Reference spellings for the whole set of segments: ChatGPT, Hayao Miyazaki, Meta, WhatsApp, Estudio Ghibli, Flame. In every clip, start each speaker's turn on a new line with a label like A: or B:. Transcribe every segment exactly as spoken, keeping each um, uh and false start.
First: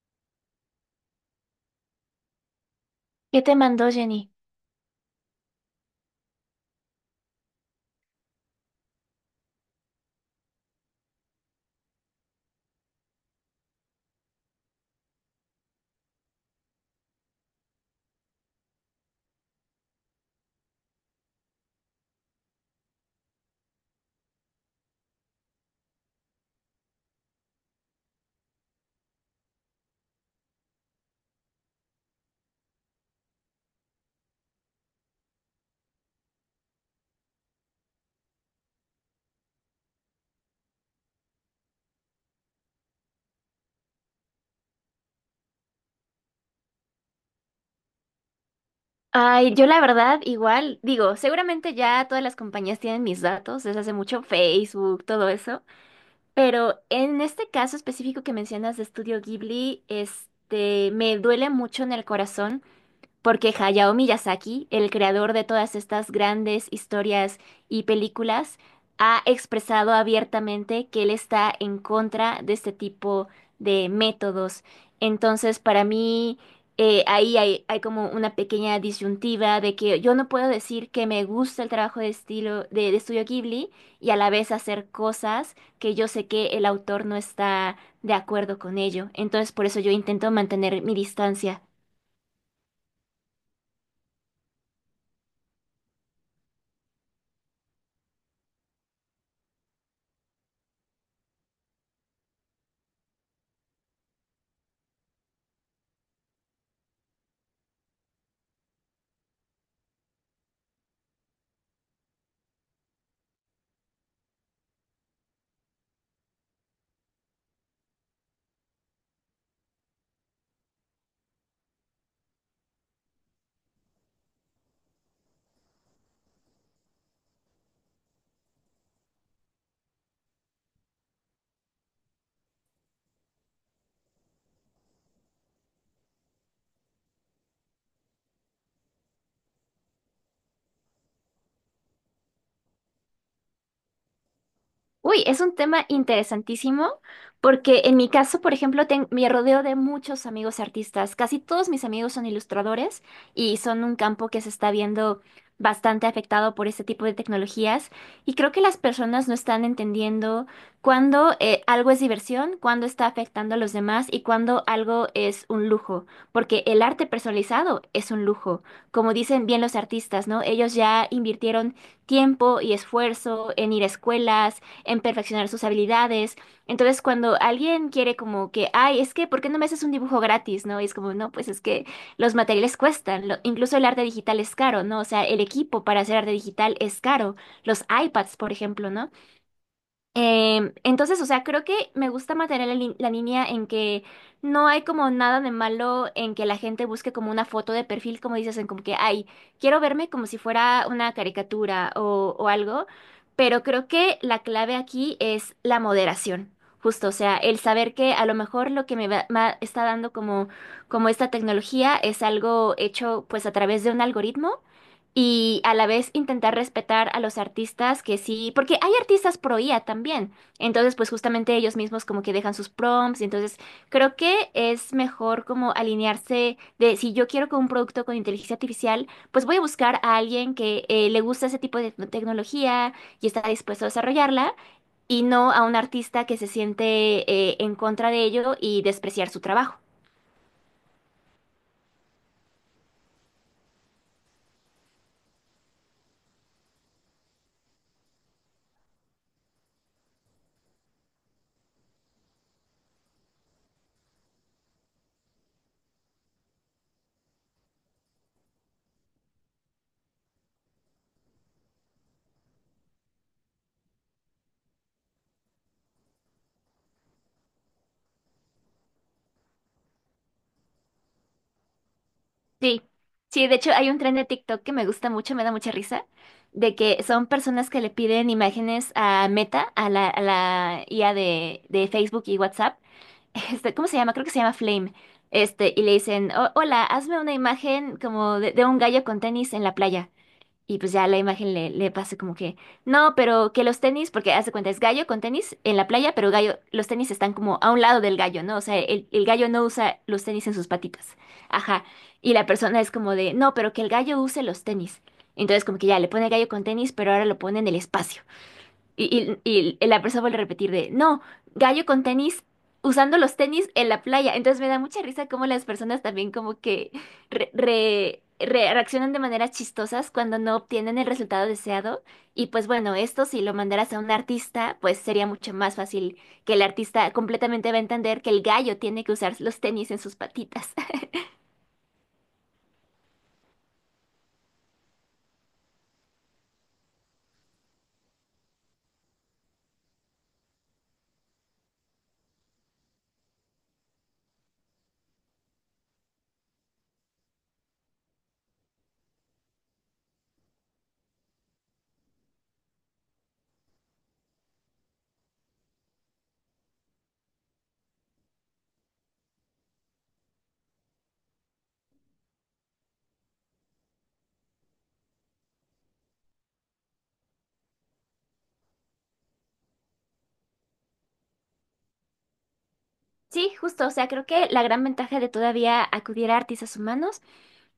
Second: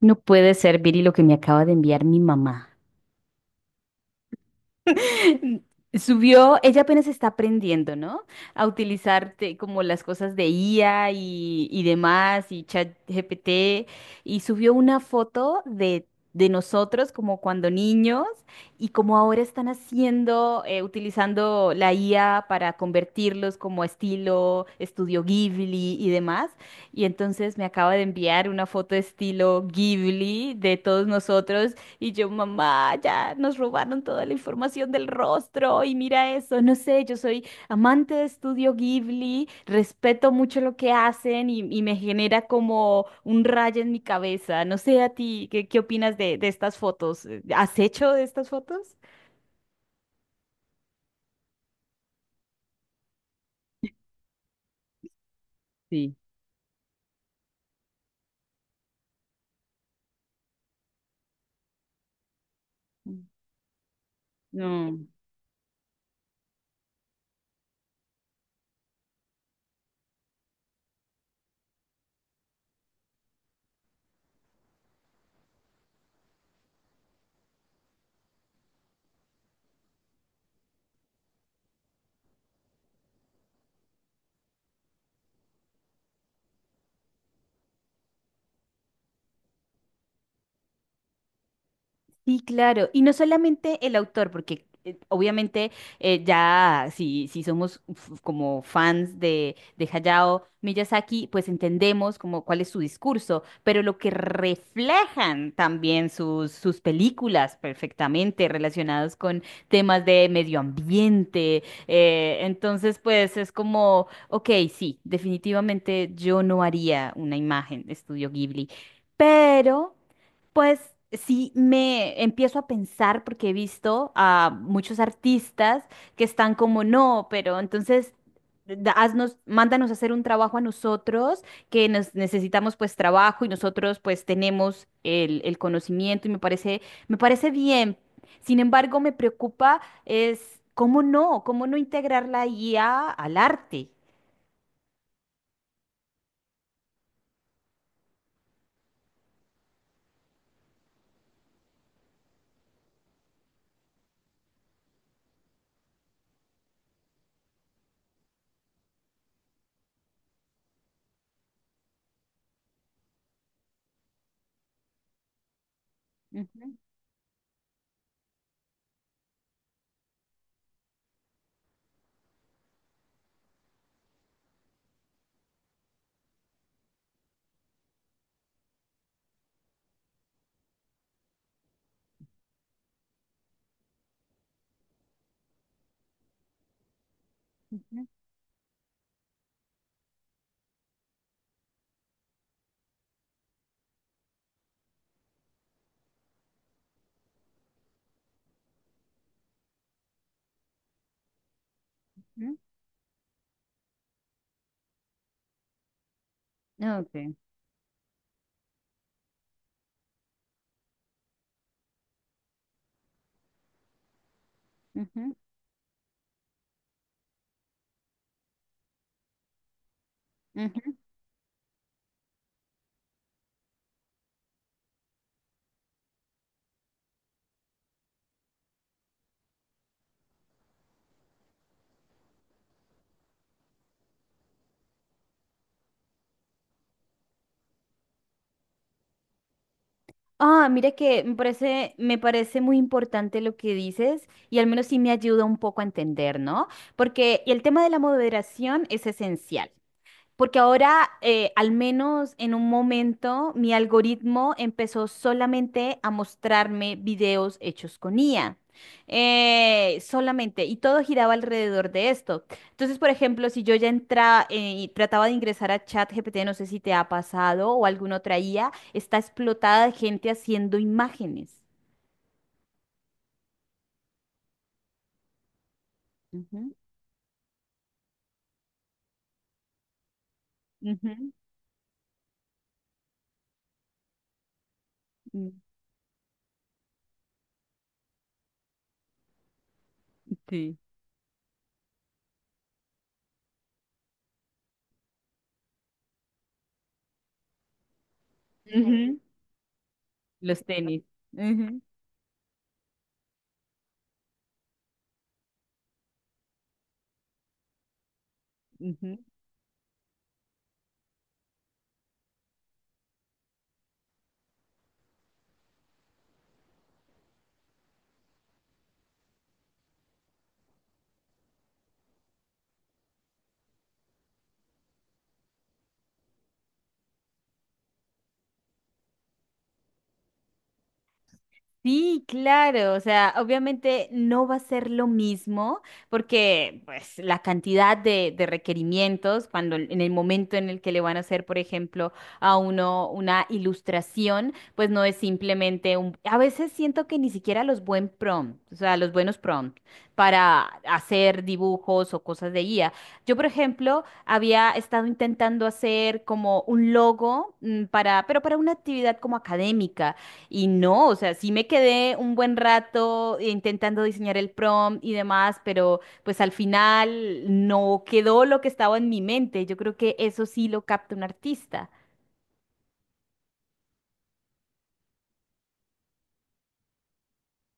A: No puede ser, Viri, lo que me acaba de enviar mi mamá.
B: ¿Qué te mandó Jenny?
A: Subió, ella apenas está aprendiendo, ¿no? A utilizar te- como las cosas de I A y, y demás, y ChatGPT, y subió una foto de, de nosotros como cuando niños, y como ahora están haciendo, eh, utilizando la I A para convertirlos como a estilo estudio Ghibli y demás. Y entonces me acaba de enviar una foto estilo Ghibli de todos nosotros y yo, mamá, ya nos robaron toda la información del rostro y mira eso, no sé, yo soy amante de Estudio Ghibli, respeto mucho lo que hacen y, y me genera como un rayo en mi cabeza. No sé a ti, ¿qué, qué opinas de, de estas fotos? ¿Has hecho de estas fotos?
B: Ay, yo la verdad igual, digo, seguramente ya todas las compañías tienen mis datos desde hace mucho, Facebook, todo eso,
A: Sí.
B: pero en este caso específico que mencionas de Estudio Ghibli, este, me duele mucho en el corazón porque Hayao Miyazaki, el
A: No.
B: creador de todas estas grandes historias y películas, ha expresado abiertamente que él está en contra de este tipo de métodos. Entonces, para mí, eh, ahí hay, hay como una pequeña disyuntiva de que yo no puedo decir que me gusta el trabajo de estilo de, de Estudio Ghibli y a la vez hacer cosas que yo sé que el autor no está de acuerdo con ello. Entonces, por eso yo intento mantener mi distancia.
A: Sí, claro. Y no solamente el autor, porque eh, obviamente eh, ya si, si somos f- como fans de, de Hayao Miyazaki, pues entendemos como cuál es su discurso, pero lo que reflejan también sus, sus películas perfectamente relacionados con temas de medio ambiente. Eh, entonces, pues es como, ok, sí, definitivamente yo no haría una imagen de Estudio Ghibli, pero... Pues sí, me empiezo a pensar porque he visto a muchos artistas que están como, no, pero entonces da- haznos, mándanos a hacer un trabajo a nosotros, que nos necesitamos pues trabajo y nosotros pues tenemos el, el conocimiento y me parece, me parece bien. Sin embargo, me preocupa es cómo no, cómo no integrar la I A al arte.
B: Uy, es un tema interesantísimo porque en mi caso, por ejemplo, ten- me rodeo de muchos amigos artistas. Casi todos mis amigos son ilustradores y son un campo que se está viendo bastante afectado por este tipo de tecnologías. Y creo que las personas no están entendiendo cuándo eh, algo es diversión, cuándo está afectando a los demás y cuándo algo es un lujo. Porque
A: Ujú,
B: el arte personalizado es un lujo. Como dicen bien los artistas, ¿no? Ellos ya invirtieron tiempo y esfuerzo en ir a escuelas en perfeccionar sus habilidades. Entonces, cuando alguien quiere como que, ay, es que, ¿por qué no me haces un dibujo gratis? ¿No? Y es como, no, pues es que los materiales cuestan, lo- incluso el arte digital es caro, ¿no? O sea, el equipo para hacer arte digital es caro, los
A: ujú,
B: iPads, por ejemplo, ¿no? Em, entonces, o sea, creo que me gusta mantener la, lin- la línea en que no hay como nada de malo en que la gente busque como una foto de perfil, como dices, en como que, ay, quiero verme como si fuera una caricatura o, o
A: ujú.
B: algo, pero creo que la clave aquí es la moderación, justo, o
A: Ok.
B: sea, el saber que a lo mejor lo que me, va- ma- está dando como, como esta tecnología es algo hecho pues a través de un algoritmo
A: Ujú,
B: y a la vez intentar respetar a los artistas que sí, porque hay artistas pro I A también, entonces
A: ujú.
B: pues justamente ellos mismos como que dejan sus prompts, y entonces creo que es mejor como alinearse de si yo quiero que un producto con inteligencia artificial, pues voy a buscar a alguien que eh, le gusta ese tipo de tec- tecnología y está dispuesto a desarrollarla y no a un artista que se siente eh, en contra de ello y despreciar su trabajo.
A: Ah, mira que me parece, me parece muy importante lo que dices y al menos sí me ayuda un poco a entender, ¿no? Porque el tema de la moderación es esencial. Porque ahora, eh, al menos en un momento, mi algoritmo empezó solamente a mostrarme videos hechos con I A. Eh, solamente, y todo giraba alrededor de esto. Entonces, por ejemplo, si yo ya entraba y trataba de ingresar a ChatGPT, no sé si te ha pasado o alguna otra I A, está explotada de gente haciendo imágenes.
B: Sí, sí, de hecho hay un tren de TikTok que me gusta mucho, me da mucha risa,
A: Ujú,
B: de que son personas que le piden imágenes a Meta, a la, a la I A
A: ujú,
B: de, de Facebook y WhatsApp. Este, ¿cómo se llama? Creo que se llama Flame.
A: mm,
B: Este, y le dicen: "Oh, hola, hazme una imagen como de, de un gallo con tenis en la playa".
A: sí.
B: Y pues ya la imagen le, le pasa como que, no, pero que los tenis, porque hace cuenta, es gallo con tenis en la playa, pero gallo, los tenis están como a un lado del gallo, ¿no? O sea, el,
A: Ujú,
B: el gallo no usa los tenis en
A: los
B: sus
A: tenis.
B: patitas.
A: Ujú,
B: Ajá. Y la persona es como de, no, pero que el gallo use los tenis. Entonces como que ya le pone gallo con tenis, pero ahora lo pone en el espacio.
A: ujú.
B: Y, y- y la persona vuelve a repetir de, no, gallo con tenis, usando los tenis en la playa. Entonces me da mucha risa cómo las personas también como que re- re- re- reaccionan de maneras chistosas cuando no obtienen el resultado deseado. Y pues bueno, esto si lo mandaras a un artista, pues sería mucho más fácil que el artista completamente va a entender que el gallo tiene que usar los tenis en sus patitas.
A: Sí, claro, o sea, obviamente no va a ser lo mismo porque pues la cantidad de, de requerimientos cuando en el momento en el que le van a hacer, por ejemplo, a uno una ilustración, pues no es simplemente un... A veces siento que ni siquiera los buen prompt, o sea, los buenos prompts para hacer dibujos o cosas de guía. Yo, por ejemplo, había estado intentando hacer como un logo mm, para, pero para una actividad como académica y no, o sea, sí me quedé un buen rato intentando diseñar el prompt y demás, pero pues al final no quedó lo que estaba en mi mente. Yo creo que eso sí lo capta un artista.
B: Sí, justo, o sea, creo que la gran ventaja de todavía acudir a artistas humanos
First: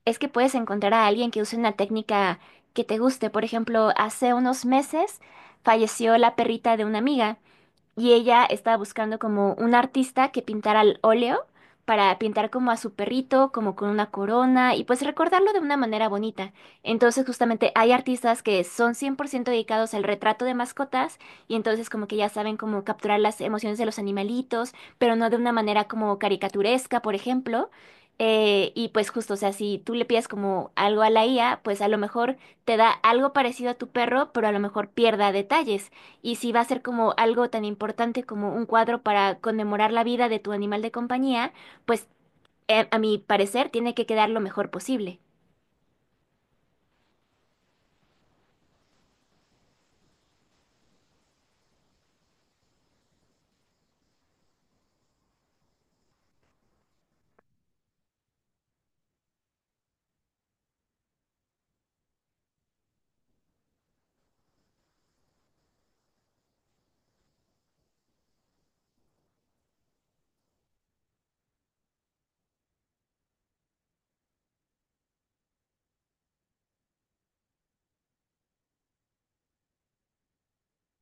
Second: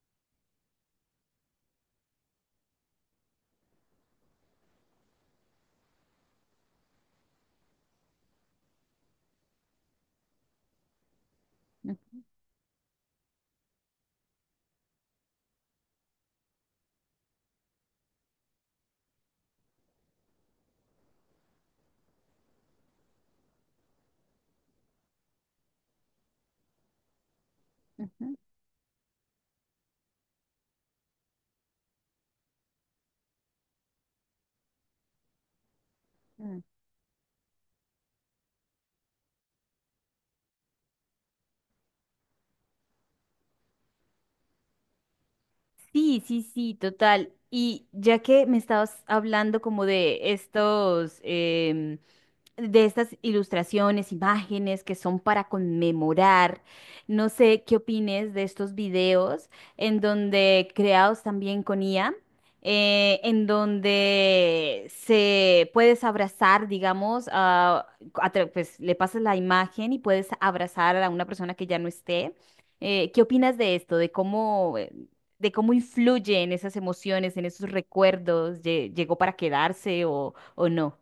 B: es que puedes encontrar a alguien que use una técnica que te guste. Por ejemplo, hace unos meses falleció la perrita de una amiga y ella estaba buscando como un artista que pintara al óleo
A: Ujú,
B: para pintar como a su perrito, como con una corona y pues recordarlo de una manera bonita. Entonces justamente hay artistas que son cien por ciento dedicados al retrato de mascotas y entonces como que ya saben cómo capturar las emociones de los animalitos, pero no de una manera como caricaturesca, por ejemplo.
A: ujú,
B: Eh, y pues justo, o sea, si tú le pides como algo a la I A, pues a lo mejor te da algo parecido a tu perro, pero a lo mejor pierda detalles y si va
A: mm.
B: a ser como algo tan importante como un cuadro para conmemorar la vida de tu animal de compañía, pues eh, a mi parecer tiene que quedar lo mejor posible.
A: Sí, sí, sí, total. Y ya que me estabas hablando como de estos, em, de estas ilustraciones, imágenes que son para conmemorar. No sé qué opines de estos videos en donde creados también con I A, eh, en donde se puedes abrazar, digamos, a, a tra- pues le pasas la imagen y puedes abrazar a una persona que ya no esté. Eh, ¿qué opinas de esto? De cómo eh, de cómo influye en esas emociones, en esos recuerdos. Lle- llegó para quedarse o, o no.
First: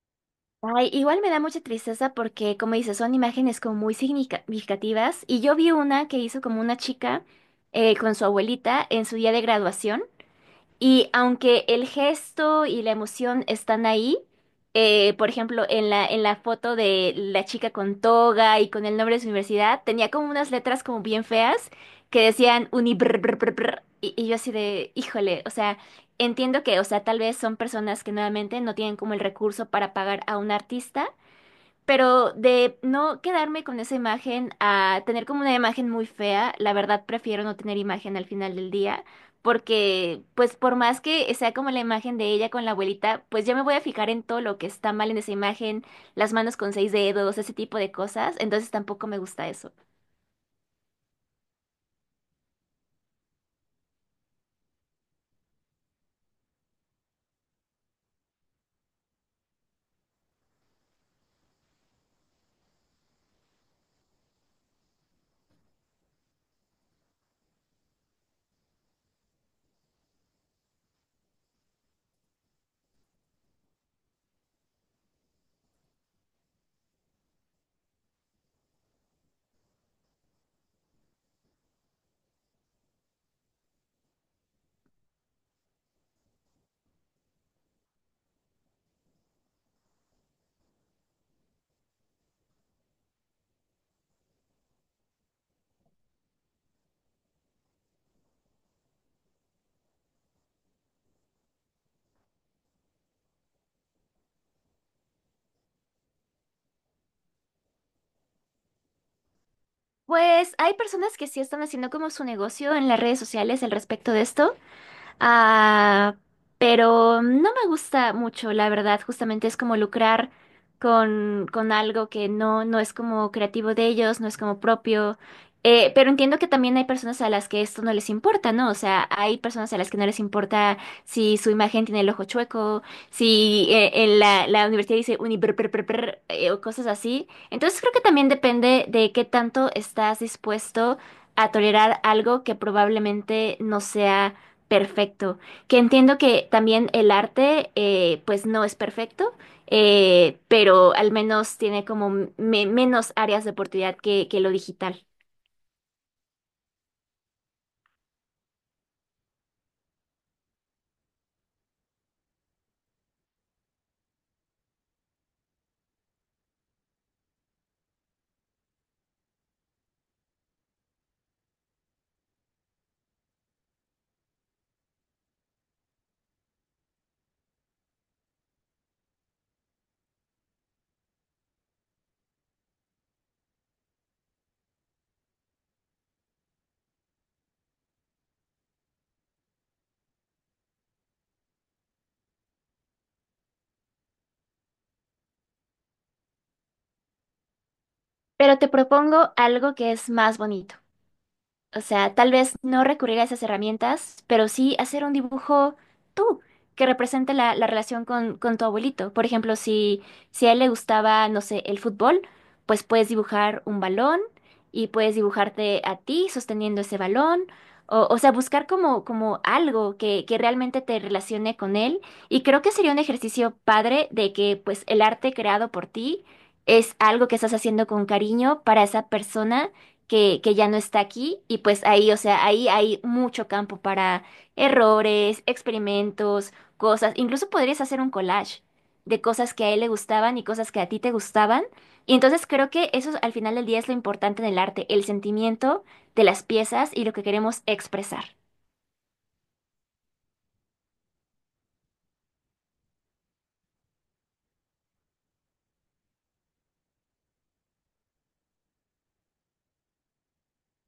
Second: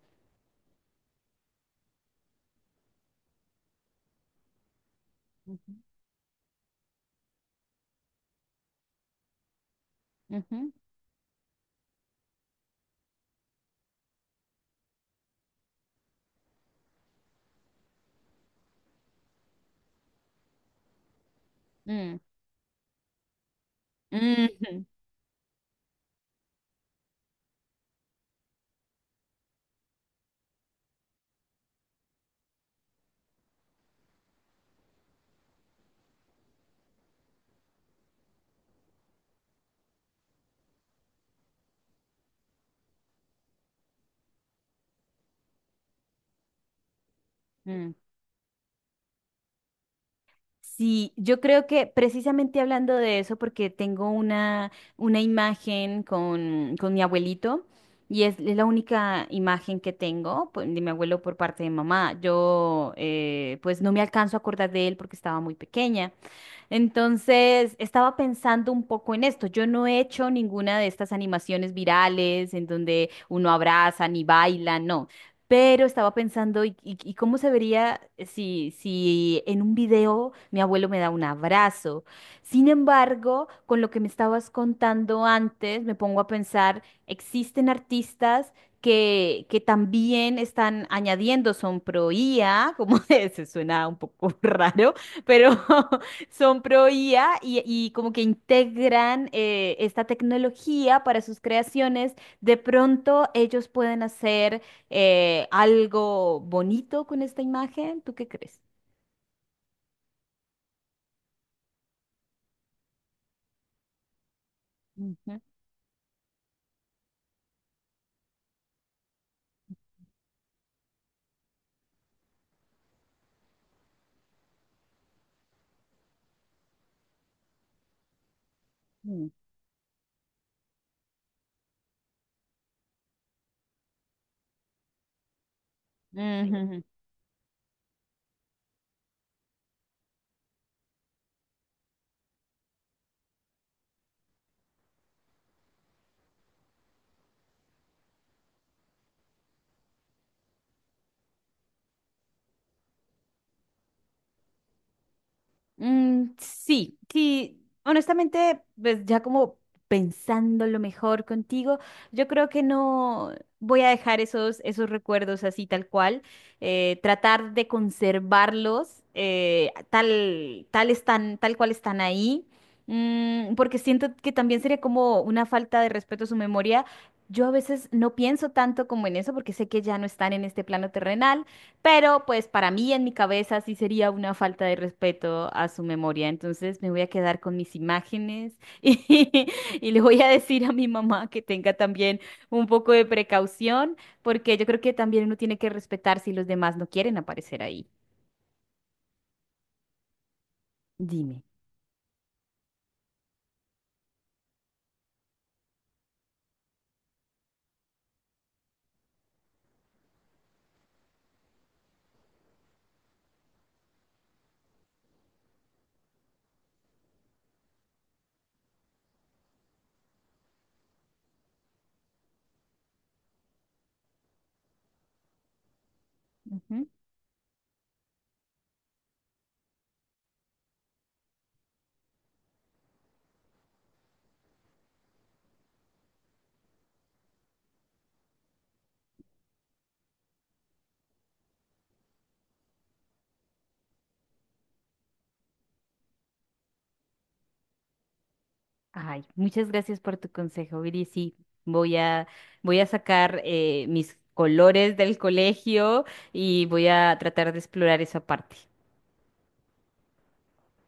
B: Ay, igual me da mucha tristeza porque, como dices, son imágenes como muy significativas. Y yo vi una que hizo como una chica eh, con su abuelita en su día de graduación.
A: Ujú.
B: Y aunque el gesto y la emoción están ahí, eh, por ejemplo, en la, en la foto de la chica con toga y con el nombre de su universidad, tenía como unas letras como bien feas
A: Mm,
B: que decían uni brr, brr, brr, brr, y, y yo así
A: mm,
B: de, híjole, o sea, entiendo que, o sea, tal vez son personas que nuevamente no tienen como el recurso para pagar a un artista pero de no quedarme con esa imagen a tener como una imagen muy fea, la verdad prefiero no tener imagen al final del día, porque pues por más que sea como la imagen de ella con la abuelita, pues ya me voy a fijar en todo lo que está mal en esa imagen, las manos con seis dedos, ese tipo de
A: mm.
B: cosas, entonces tampoco me gusta eso.
A: Sí, yo creo que precisamente hablando de eso, porque tengo una, una imagen con, con mi abuelito y es, es la única imagen que tengo pues, de mi abuelo por parte de mamá. Yo eh, pues no me alcanzo a acordar de él porque estaba muy pequeña. Entonces, estaba pensando un poco en esto. Yo no he hecho ninguna de estas animaciones virales en donde uno abraza ni baila, no. Pero estaba pensando, ¿y, y- y cómo se vería si, si en un video mi abuelo me da un abrazo? Sin embargo, con lo que me estabas contando antes, me pongo a pensar, existen artistas que, que también están añadiendo son pro I A, como se suena un poco raro, pero son pro I A y, y como que integran eh, esta tecnología para sus creaciones. De pronto ellos pueden hacer eh, algo bonito con esta imagen. ¿Tú qué crees?
B: Pues hay personas que sí están haciendo como su negocio en las redes sociales al respecto de esto.
A: Ujú.
B: Ah, pero no me gusta mucho, la verdad. Justamente es como lucrar con, con algo que no, no es como creativo de ellos, no es como propio. Eh, pero entiendo que también hay personas a las que esto no les importa, ¿no? O sea, hay personas a las que no les importa si su imagen tiene el ojo chueco, si eh, en la, la universidad dice uniper o
A: Ujú.
B: cosas así. Entonces creo que también depende de qué tanto estás dispuesto a tolerar algo que probablemente no sea perfecto. Que entiendo que también el arte, eh, pues no es perfecto, eh, pero al menos tiene como me- menos áreas de oportunidad que, que lo digital.
A: Mm, sí, sí, honestamente, pues ya como pensando lo mejor contigo, yo creo que no voy a dejar esos, esos recuerdos así tal cual, eh, tratar de conservarlos eh, tal, tal están, tal cual están ahí, mm, porque siento que también sería como una falta de respeto a su memoria. Yo a veces no pienso tanto como en eso porque sé que ya no están en este plano terrenal. Pero pues para mí en mi cabeza sí sería una falta de respeto a su memoria. Entonces me voy a quedar con mis imágenes y, y le voy a decir a mi mamá que tenga también un poco de precaución, porque yo creo que también uno tiene que respetar si los demás no quieren aparecer ahí.
B: Pero te propongo algo que es más bonito.
A: Dime.
B: O sea, tal vez no recurrir a esas herramientas, pero sí hacer un dibujo tú, que represente la, la relación con, con tu abuelito. Por ejemplo, si, si a él le gustaba, no sé, el fútbol, pues puedes dibujar un balón y puedes dibujarte a ti sosteniendo ese balón. O, o sea, buscar como, como algo que, que realmente te relacione con él. Y creo que sería un ejercicio padre de que pues el arte creado por ti
A: Ujú.
B: es algo que estás haciendo con cariño para esa persona que, que ya no está aquí y pues ahí, o sea, ahí hay mucho campo para errores, experimentos, cosas. Incluso podrías hacer un collage de cosas que a él le gustaban y cosas que a ti te gustaban. Y entonces creo que eso al final del día es lo importante en el arte, el sentimiento de las piezas y lo que queremos expresar.
A: Ay, muchas gracias por tu consejo, Viri. Sí, voy a, voy a sacar eh, mis colores del colegio y voy a tratar de explorar esa parte.